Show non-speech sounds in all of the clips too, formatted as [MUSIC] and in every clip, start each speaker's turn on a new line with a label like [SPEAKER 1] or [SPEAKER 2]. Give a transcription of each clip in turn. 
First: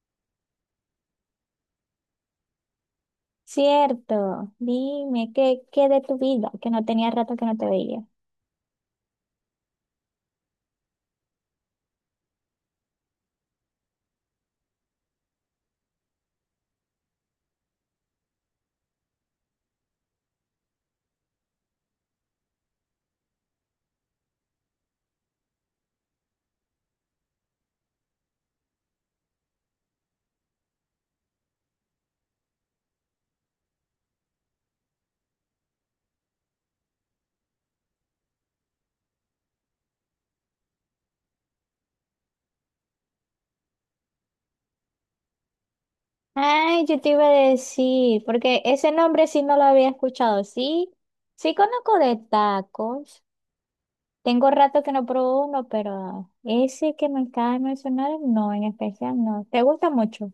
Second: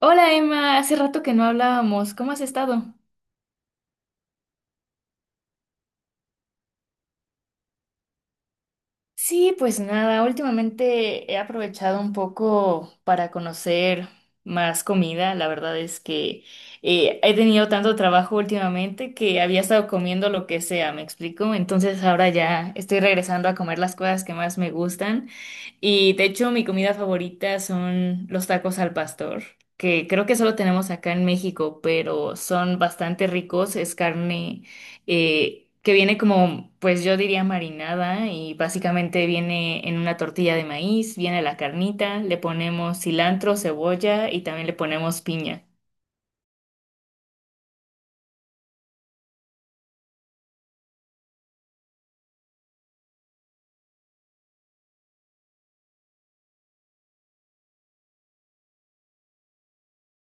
[SPEAKER 1] Hola Emma, hace rato que no hablábamos, ¿cómo has estado?
[SPEAKER 2] Cierto, dime, ¿qué de tu vida? Que no tenía rato que no te veía.
[SPEAKER 1] Sí, pues nada, últimamente he aprovechado un poco para conocer más comida. La verdad es que he tenido tanto trabajo últimamente que había estado comiendo lo que sea, ¿me explico? Entonces ahora ya estoy regresando a comer las cosas que más me gustan. Y de hecho, mi comida favorita son los tacos al pastor, que creo que solo tenemos acá en México, pero son bastante ricos. Es carne que viene como, pues yo diría marinada, y básicamente viene en una tortilla de maíz, viene la carnita, le ponemos cilantro, cebolla y también le ponemos piña.
[SPEAKER 2] Ay, yo te iba a decir, porque ese nombre sí no lo había escuchado. Sí, sí conozco de tacos. Tengo rato que no pruebo uno, pero ese que me acaba de mencionar, no, en especial no. ¿Te gusta mucho?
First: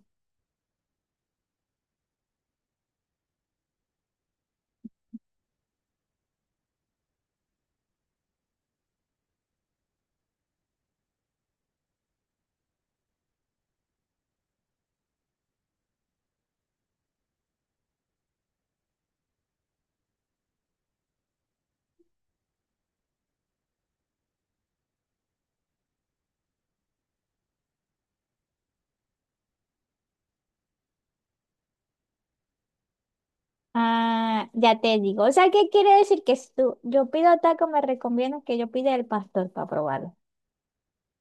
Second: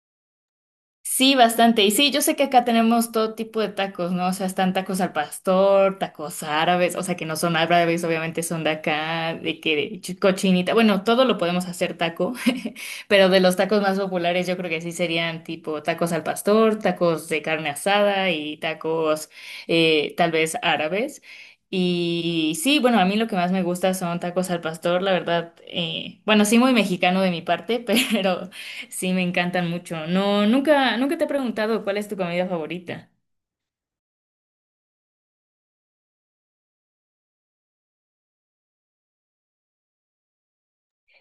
[SPEAKER 1] Sí, bastante. Y sí, yo sé que acá tenemos todo tipo de tacos, ¿no? O sea, están tacos al pastor, tacos árabes, o sea, que no son árabes, obviamente son de acá, de que cochinita. Bueno, todo lo podemos hacer taco, [LAUGHS] pero de los tacos más populares yo creo que sí serían tipo tacos al pastor, tacos de carne asada y tacos tal vez árabes. Y sí, bueno, a mí lo que más me gusta son tacos al pastor, la verdad, bueno, sí, muy mexicano de mi parte, [LAUGHS] pero sí, me encantan mucho. No, nunca, nunca te he preguntado cuál es tu comida favorita.
[SPEAKER 2] Ah, ya te digo. O sea, ¿qué quiere decir que si tú, yo pido taco, me recomiendas que yo pida el pastor para probarlo?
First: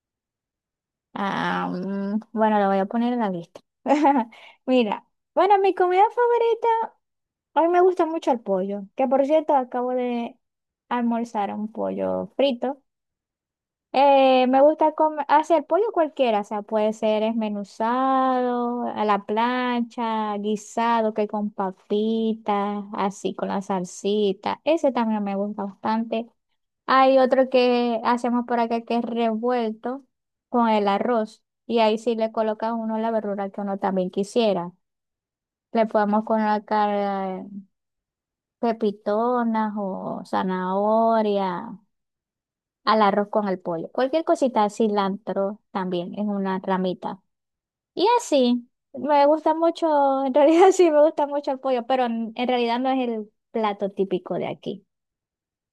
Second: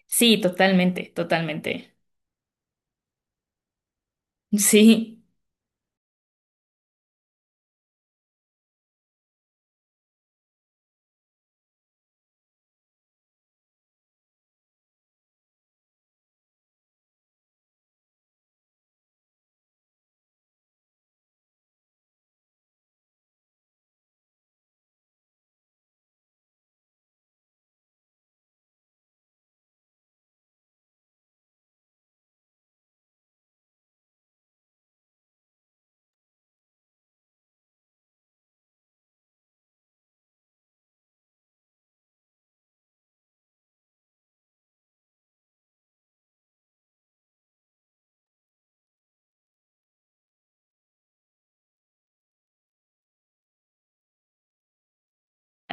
[SPEAKER 1] Sí, totalmente,
[SPEAKER 2] Ah,
[SPEAKER 1] totalmente.
[SPEAKER 2] mm, bueno, lo voy a poner en la lista. [LAUGHS]
[SPEAKER 1] [LAUGHS]
[SPEAKER 2] Mira,
[SPEAKER 1] Sí.
[SPEAKER 2] bueno, mi comida favorita, a mí me gusta mucho el pollo, que por cierto acabo de almorzar un pollo frito. Me gusta comer, hacer pollo cualquiera, o sea, puede ser esmenuzado, a la plancha, guisado, que con papitas, así con la salsita. Ese también me gusta bastante. Hay otro que hacemos por acá que es revuelto con el arroz. Y ahí sí le coloca a uno la verdura que uno también quisiera. Le podemos colocar eh, pepitonas o zanahoria al arroz con el pollo. Cualquier cosita, cilantro también es una ramita. Y así, me gusta mucho, en realidad [LAUGHS] sí me gusta mucho el pollo, pero en realidad no es el plato típico de aquí.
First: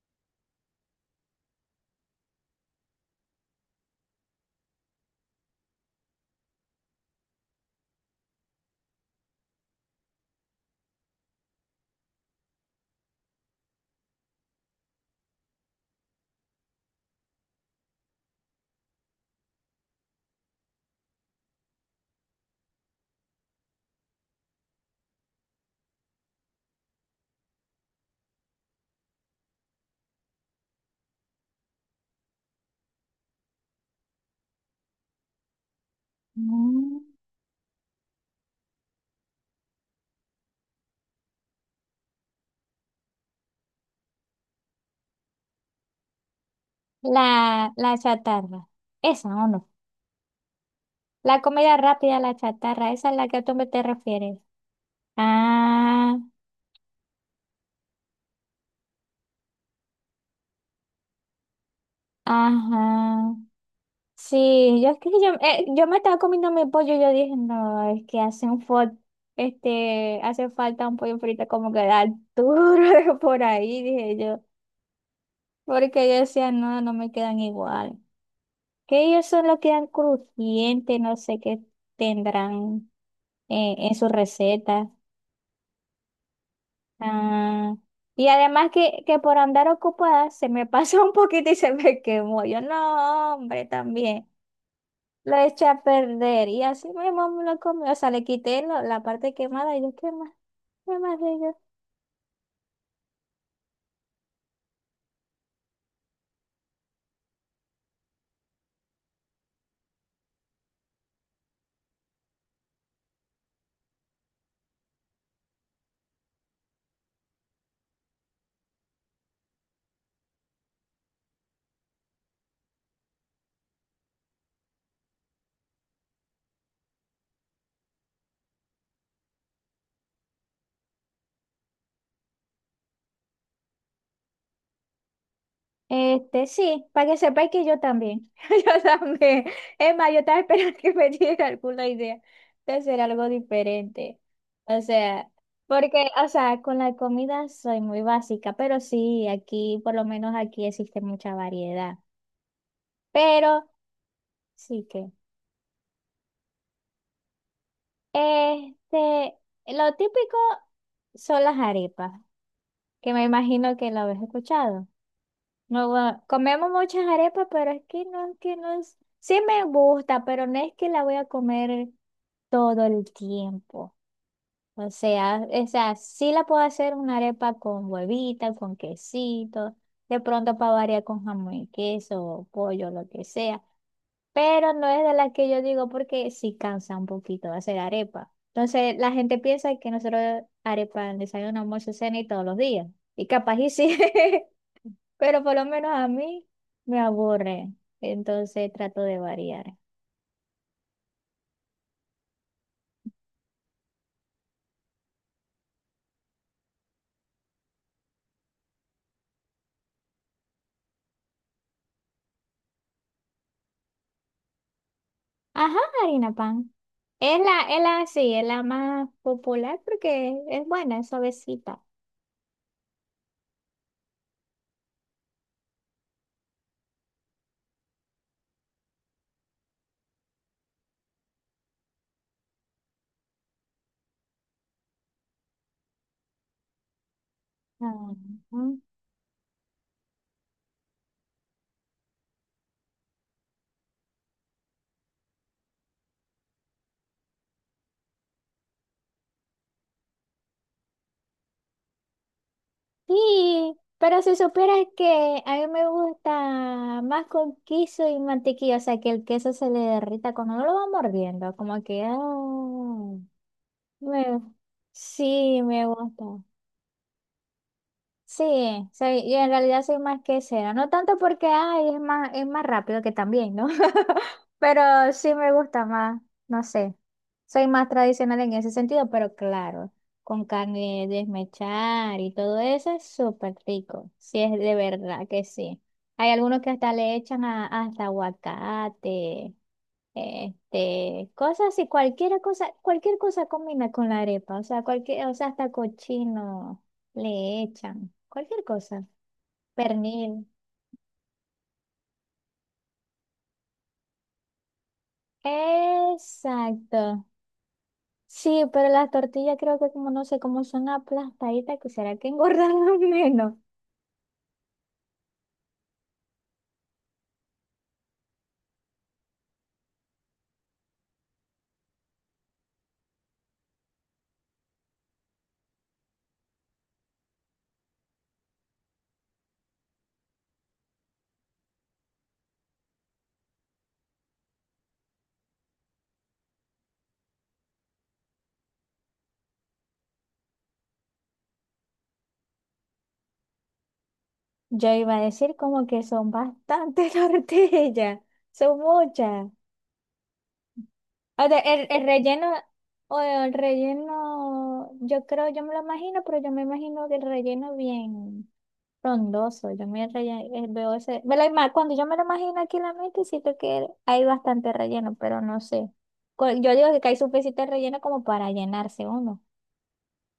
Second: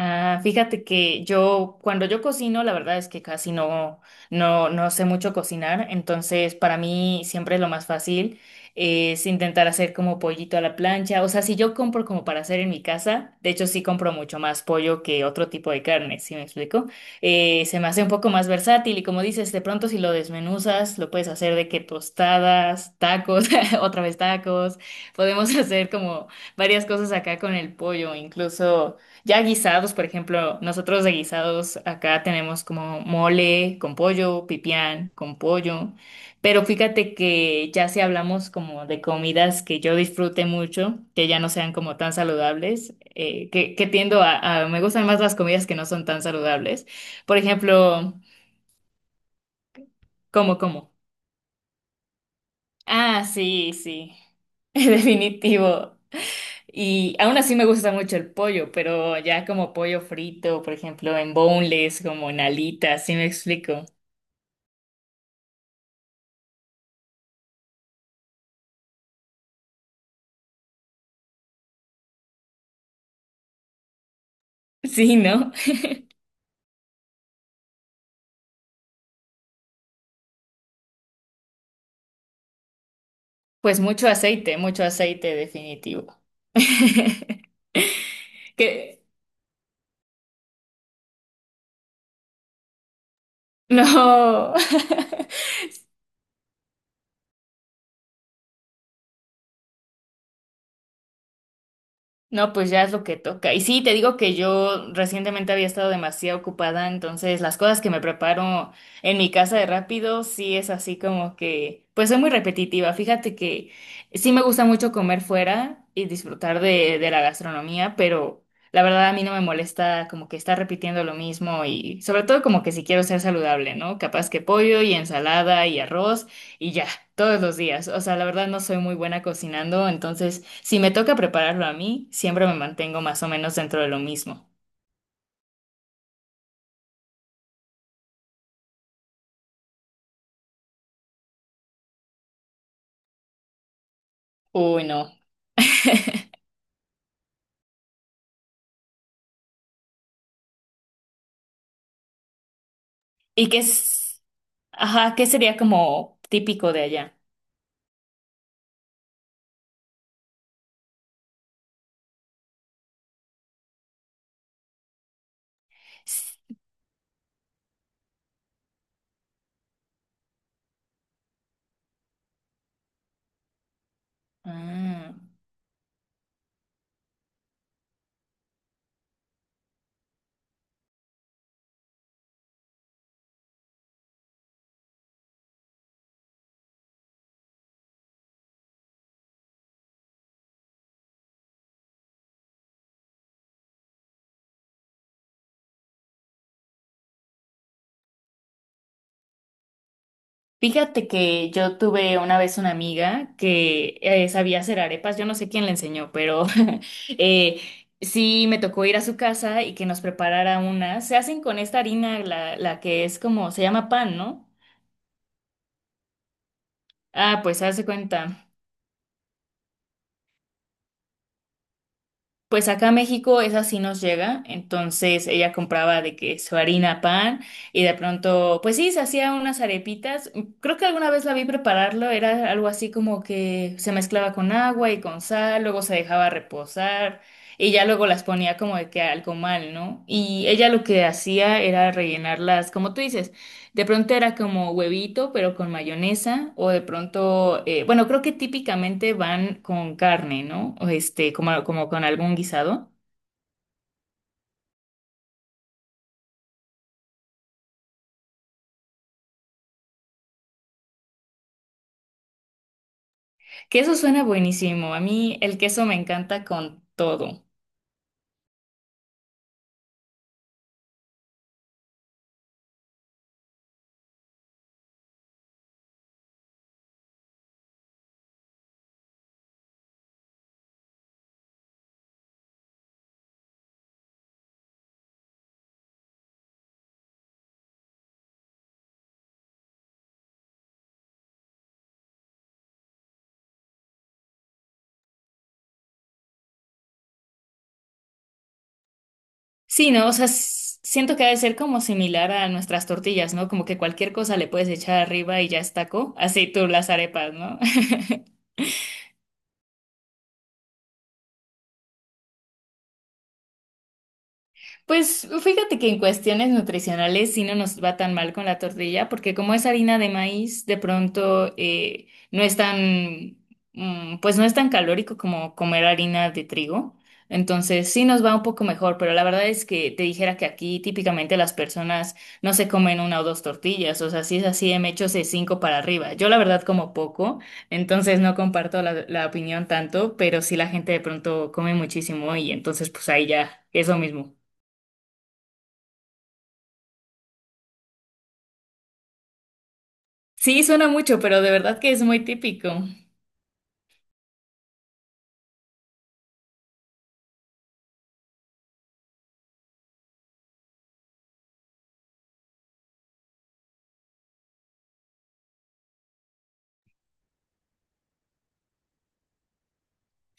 [SPEAKER 1] Ah, fíjate que yo, cuando yo cocino, la verdad es que casi no, no sé mucho cocinar, entonces para mí siempre lo más fácil es intentar hacer como pollito a la plancha. O sea, si yo compro como para hacer en mi casa, de hecho sí compro mucho más pollo que otro tipo de carne, ¿sí me explico? Se me hace un poco más versátil y como dices, de pronto si lo desmenuzas, lo puedes hacer de que tostadas, tacos, [LAUGHS] otra vez tacos, podemos [LAUGHS] hacer como varias cosas acá con el pollo, incluso... Ya guisados, por ejemplo, nosotros de guisados acá tenemos como mole con pollo, pipián con pollo, pero
[SPEAKER 2] Mm.
[SPEAKER 1] fíjate que ya si hablamos como de comidas que yo disfrute mucho, que ya no sean como tan saludables, que, tiendo a, me gustan más las comidas que no son tan saludables. Por
[SPEAKER 2] La
[SPEAKER 1] ejemplo,
[SPEAKER 2] chatarra. Esa, ¿o no?
[SPEAKER 1] ¿cómo, cómo?
[SPEAKER 2] La comida rápida, la chatarra, esa es
[SPEAKER 1] Ah,
[SPEAKER 2] la que a tú me
[SPEAKER 1] sí,
[SPEAKER 2] te
[SPEAKER 1] sí,
[SPEAKER 2] refieres.
[SPEAKER 1] [LAUGHS] definitivo.
[SPEAKER 2] Ah,
[SPEAKER 1] Y aún así me gusta mucho el pollo, pero ya como pollo frito, por ejemplo, en boneless, como en alitas, ¿sí me
[SPEAKER 2] ajá.
[SPEAKER 1] explico? [LAUGHS]
[SPEAKER 2] Sí, yo es que yo, yo me estaba comiendo mi pollo y yo dije, no, es que hace un este, hace falta un pollo frito como que da duro [LAUGHS] por ahí, dije yo.
[SPEAKER 1] Sí, ¿no?
[SPEAKER 2] Porque yo decía, no, no me quedan igual. Que ellos solo quedan crujientes, no sé qué tendrán
[SPEAKER 1] Pues
[SPEAKER 2] en su
[SPEAKER 1] mucho
[SPEAKER 2] receta.
[SPEAKER 1] aceite definitivo. [LAUGHS]
[SPEAKER 2] Ah, y además
[SPEAKER 1] Que
[SPEAKER 2] que por andar ocupada se me [LAUGHS] pasó un poquito y se me quemó. Yo, no, hombre, también.
[SPEAKER 1] no. [LAUGHS]
[SPEAKER 2] Lo eché a perder y así mi mamá me lo comió. O sea, le quité la parte quemada y yo, ¿qué más? ¿Qué más de ello?
[SPEAKER 1] No, pues ya es lo que toca. Y sí, te digo que yo recientemente había estado demasiado ocupada, entonces las cosas que me preparo en mi casa de rápido, sí es así como que, pues soy muy repetitiva. Fíjate que sí me gusta mucho comer fuera y disfrutar de, la gastronomía, pero la verdad a mí no me molesta como que estar repitiendo lo mismo, y sobre todo como que si quiero ser saludable, ¿no? Capaz que pollo y ensalada y arroz y ya, todos los días. O sea, la verdad no soy muy buena cocinando, entonces... si me toca prepararlo a mí, siempre me mantengo más o menos dentro de lo mismo.
[SPEAKER 2] Este, sí, para que sepáis que yo también. [LAUGHS] Yo también. Es más, yo estaba esperando que me diera alguna idea de hacer algo diferente. O
[SPEAKER 1] Uy, no.
[SPEAKER 2] sea, porque, o sea, con la comida soy muy básica, pero sí, aquí, por lo menos aquí existe mucha variedad.
[SPEAKER 1] ¿Y qué
[SPEAKER 2] Pero
[SPEAKER 1] es?
[SPEAKER 2] sí que.
[SPEAKER 1] Ajá, ¿qué sería como típico de allá?
[SPEAKER 2] Este, lo típico son las arepas, que me imagino que lo habéis escuchado. No, bueno,
[SPEAKER 1] S-
[SPEAKER 2] comemos muchas arepas, pero es que no, es que no es... Sí me gusta, pero no es que la voy a comer todo el tiempo. O
[SPEAKER 1] Ah,
[SPEAKER 2] sea, o sea, sí la puedo hacer una arepa con huevita, con quesito, de pronto para variar con jamón y queso, o pollo, lo que sea. Pero no es de las que yo digo porque sí cansa un poquito hacer arepa. Entonces la gente piensa que nosotros arepa en desayuno, almuerzo, cena y todos los días. Y capaz y sí. [LAUGHS] Pero por lo menos a mí me aburre, entonces trato de variar.
[SPEAKER 1] fíjate que yo tuve una vez una amiga que sabía hacer arepas, yo no sé quién le enseñó, pero [LAUGHS] eh, sí me tocó ir a su casa y que nos preparara una. Se hacen con esta harina, la que es como, se llama pan, ¿no?
[SPEAKER 2] Ajá, harina pan. Es
[SPEAKER 1] Ah, pues
[SPEAKER 2] la,
[SPEAKER 1] se
[SPEAKER 2] es
[SPEAKER 1] hace
[SPEAKER 2] la, sí, es
[SPEAKER 1] cuenta.
[SPEAKER 2] la más popular porque es buena, es suavecita.
[SPEAKER 1] Pues acá a México esa sí nos llega, entonces ella compraba de que su harina pan y de pronto, pues sí, se hacía unas arepitas. Creo que alguna vez la vi prepararlo, era algo así como que se mezclaba con agua y con sal, luego se dejaba reposar y ya luego
[SPEAKER 2] Ah,
[SPEAKER 1] las ponía como
[SPEAKER 2] ujú.
[SPEAKER 1] de que algo mal, ¿no? Y ella lo que hacía era rellenarlas, como tú dices. De pronto era como huevito, pero con mayonesa, o de pronto, bueno, creo que típicamente van con carne, ¿no? O este, como, con algún guisado.
[SPEAKER 2] Sí, pero si supieras que a mí me gusta más con queso y mantequilla, o sea, que el queso se le derrita cuando uno lo va mordiendo, como que, ah,
[SPEAKER 1] Que eso suena
[SPEAKER 2] me-
[SPEAKER 1] buenísimo. A mí el
[SPEAKER 2] sí, me
[SPEAKER 1] queso me
[SPEAKER 2] gusta.
[SPEAKER 1] encanta con todo.
[SPEAKER 2] Sí, sí, y en realidad soy más quesera. No tanto porque ay, es más rápido que también, ¿no? [LAUGHS] Pero sí me gusta más, no sé. Soy más tradicional en ese sentido, pero claro, con carne de desmechar y todo eso es súper rico. Sí, es de verdad que sí. Hay algunos que hasta le echan hasta aguacate. Este, cosas así, cualquier cosa combina con la arepa, o sea, cualquier, o sea, hasta cochino le echan, cualquier cosa,
[SPEAKER 1] Sí, ¿no? O sea,
[SPEAKER 2] pernil.
[SPEAKER 1] siento que ha de ser como similar a nuestras tortillas, ¿no? Como que cualquier cosa le puedes echar arriba y ya es taco. Así tú las
[SPEAKER 2] Exacto.
[SPEAKER 1] arepas, ¿no? [LAUGHS]
[SPEAKER 2] Sí, pero las tortillas creo que como no sé cómo son aplastaditas, que será que engordan [LAUGHS] menos.
[SPEAKER 1] Pues fíjate que en cuestiones nutricionales sí no nos va tan mal con la tortilla, porque como es harina de maíz, de pronto no es tan, mm, pues no es tan calórico como comer harina de trigo. Entonces sí nos va un poco mejor, pero la verdad es que te dijera que aquí típicamente las personas no se comen una o dos tortillas, o sea, si es así, me echo de cinco para arriba. Yo la verdad como poco, entonces no comparto la, opinión tanto, pero sí la gente de pronto come muchísimo y entonces pues ahí ya es lo mismo.
[SPEAKER 2] Yo iba a decir como que son bastantes [LAUGHS] tortillas, son muchas.
[SPEAKER 1] Sí, suena mucho, pero
[SPEAKER 2] O
[SPEAKER 1] de
[SPEAKER 2] sea,
[SPEAKER 1] verdad
[SPEAKER 2] el,
[SPEAKER 1] que es
[SPEAKER 2] el
[SPEAKER 1] muy
[SPEAKER 2] relleno,
[SPEAKER 1] típico.
[SPEAKER 2] o el relleno, yo creo, yo me lo imagino, pero yo me imagino que el relleno bien. Frondoso, veo ese, cuando yo me lo imagino aquí en la mente, siento que hay bastante relleno, pero no sé. Yo digo que hay suficiente relleno como para llenarse uno.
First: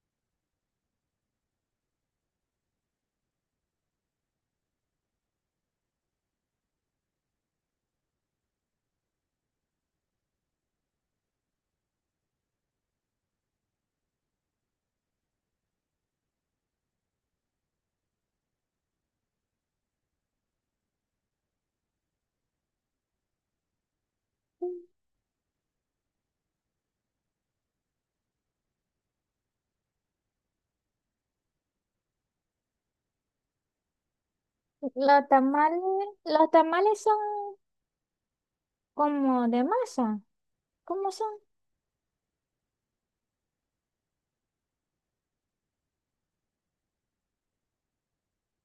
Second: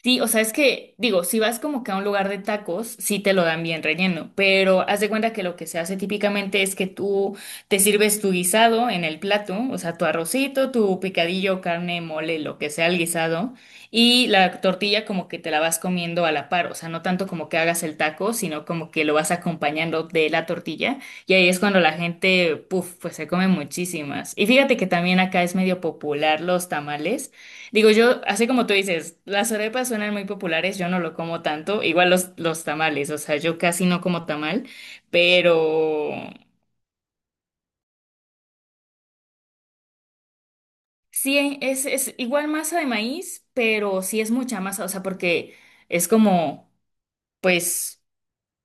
[SPEAKER 1] Sí, o sea, es que, digo, si vas como que a un lugar de tacos, sí te lo dan bien relleno, pero haz de cuenta que lo que se hace típicamente es que tú te sirves tu guisado en el plato, o sea, tu arrocito, tu picadillo, carne, mole, lo que sea el guisado, y la tortilla como que te la vas comiendo a la par, o sea, no tanto como que hagas el taco, sino como que lo vas acompañando de la tortilla, y ahí es cuando la gente, puf, pues se come muchísimas. Y fíjate que también acá es medio popular los tamales. Digo yo, así como tú dices, las arepas suenan muy populares, yo no lo como tanto, igual los, tamales, o sea, yo casi no como tamal,
[SPEAKER 2] Los tamales,
[SPEAKER 1] pero
[SPEAKER 2] los tamales son como de masa, ¿cómo son?
[SPEAKER 1] sí, es igual masa de maíz, pero sí es mucha masa, o sea, porque es como, pues,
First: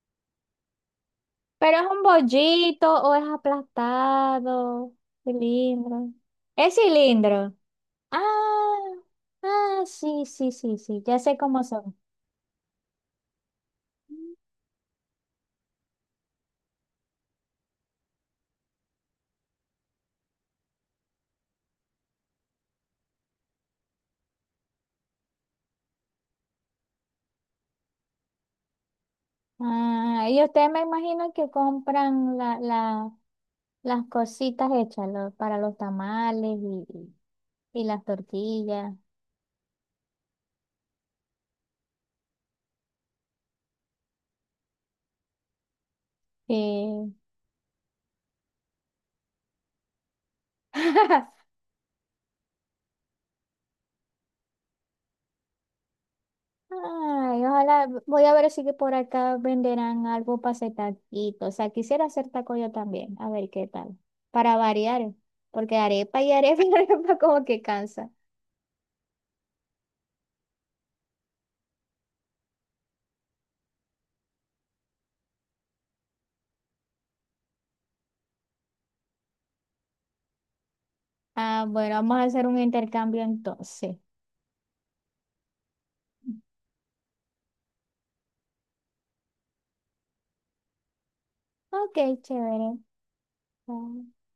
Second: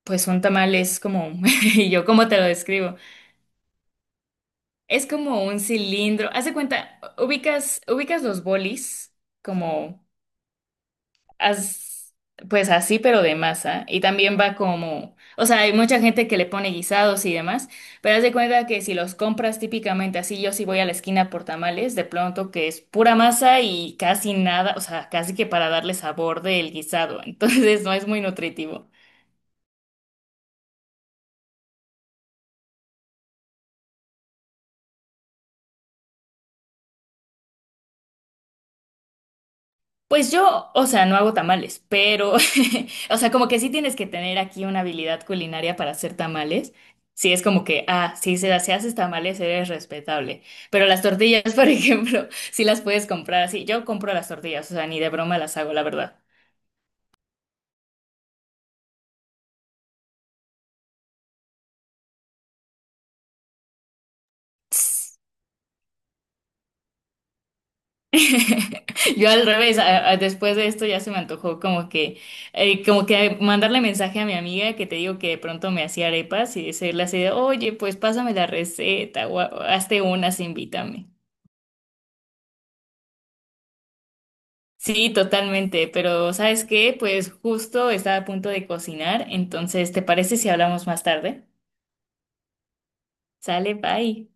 [SPEAKER 1] un tamal es como, [LAUGHS]
[SPEAKER 2] Pero ¿es
[SPEAKER 1] y
[SPEAKER 2] un
[SPEAKER 1] yo cómo te lo
[SPEAKER 2] bollito
[SPEAKER 1] describo,
[SPEAKER 2] o es aplastado,
[SPEAKER 1] es como un
[SPEAKER 2] cilindro?
[SPEAKER 1] cilindro, haz de
[SPEAKER 2] Es
[SPEAKER 1] cuenta,
[SPEAKER 2] cilindro.
[SPEAKER 1] ubicas, ubicas los
[SPEAKER 2] Ah,
[SPEAKER 1] bolis,
[SPEAKER 2] ah,
[SPEAKER 1] como...
[SPEAKER 2] sí, sí, sí, sí, ya sé cómo son.
[SPEAKER 1] as- pues así, pero de masa. Y también va como, o sea, hay mucha gente que le pone guisados y demás, pero haz de cuenta que si los compras típicamente así, yo sí voy a la esquina por tamales, de pronto que es pura masa y casi nada, o sea, casi que para darle sabor del guisado, [LAUGHS] entonces no es muy nutritivo.
[SPEAKER 2] Ah, y ustedes me imagino que compran las cositas hechas para los tamales y las tortillas.
[SPEAKER 1] Pues yo, o sea, no hago tamales, pero, [LAUGHS] o sea, como que sí tienes que tener aquí una habilidad culinaria para hacer tamales.
[SPEAKER 2] Sí.
[SPEAKER 1] Sí, es como que, ah, sí, si, si haces tamales eres respetable. Pero las
[SPEAKER 2] [LAUGHS]
[SPEAKER 1] tortillas, [LAUGHS] por ejemplo, sí las puedes comprar así. Yo compro las tortillas, o sea, ni de broma las hago, la verdad.
[SPEAKER 2] Ay, ojalá, voy a ver si que por acá venderán algo para hacer taquito. O sea, quisiera hacer taco yo también, a ver qué tal. Para variar, porque arepa y [LAUGHS] arepa como que cansa.
[SPEAKER 1] [LAUGHS] Yo al revés, después de esto ya se me antojó como que mandarle mensaje a mi amiga que te digo que de pronto me hacía arepas y decirle así de, oye, pues pásame la receta o hazte unas, invítame.
[SPEAKER 2] Ah, bueno, vamos a hacer un intercambio entonces.
[SPEAKER 1] Sí, totalmente, pero ¿sabes qué? Pues justo estaba a punto de cocinar, entonces, ¿te parece si hablamos más tarde?
[SPEAKER 2] Ok, chévere.
[SPEAKER 1] Sale,
[SPEAKER 2] Ah.
[SPEAKER 1] bye.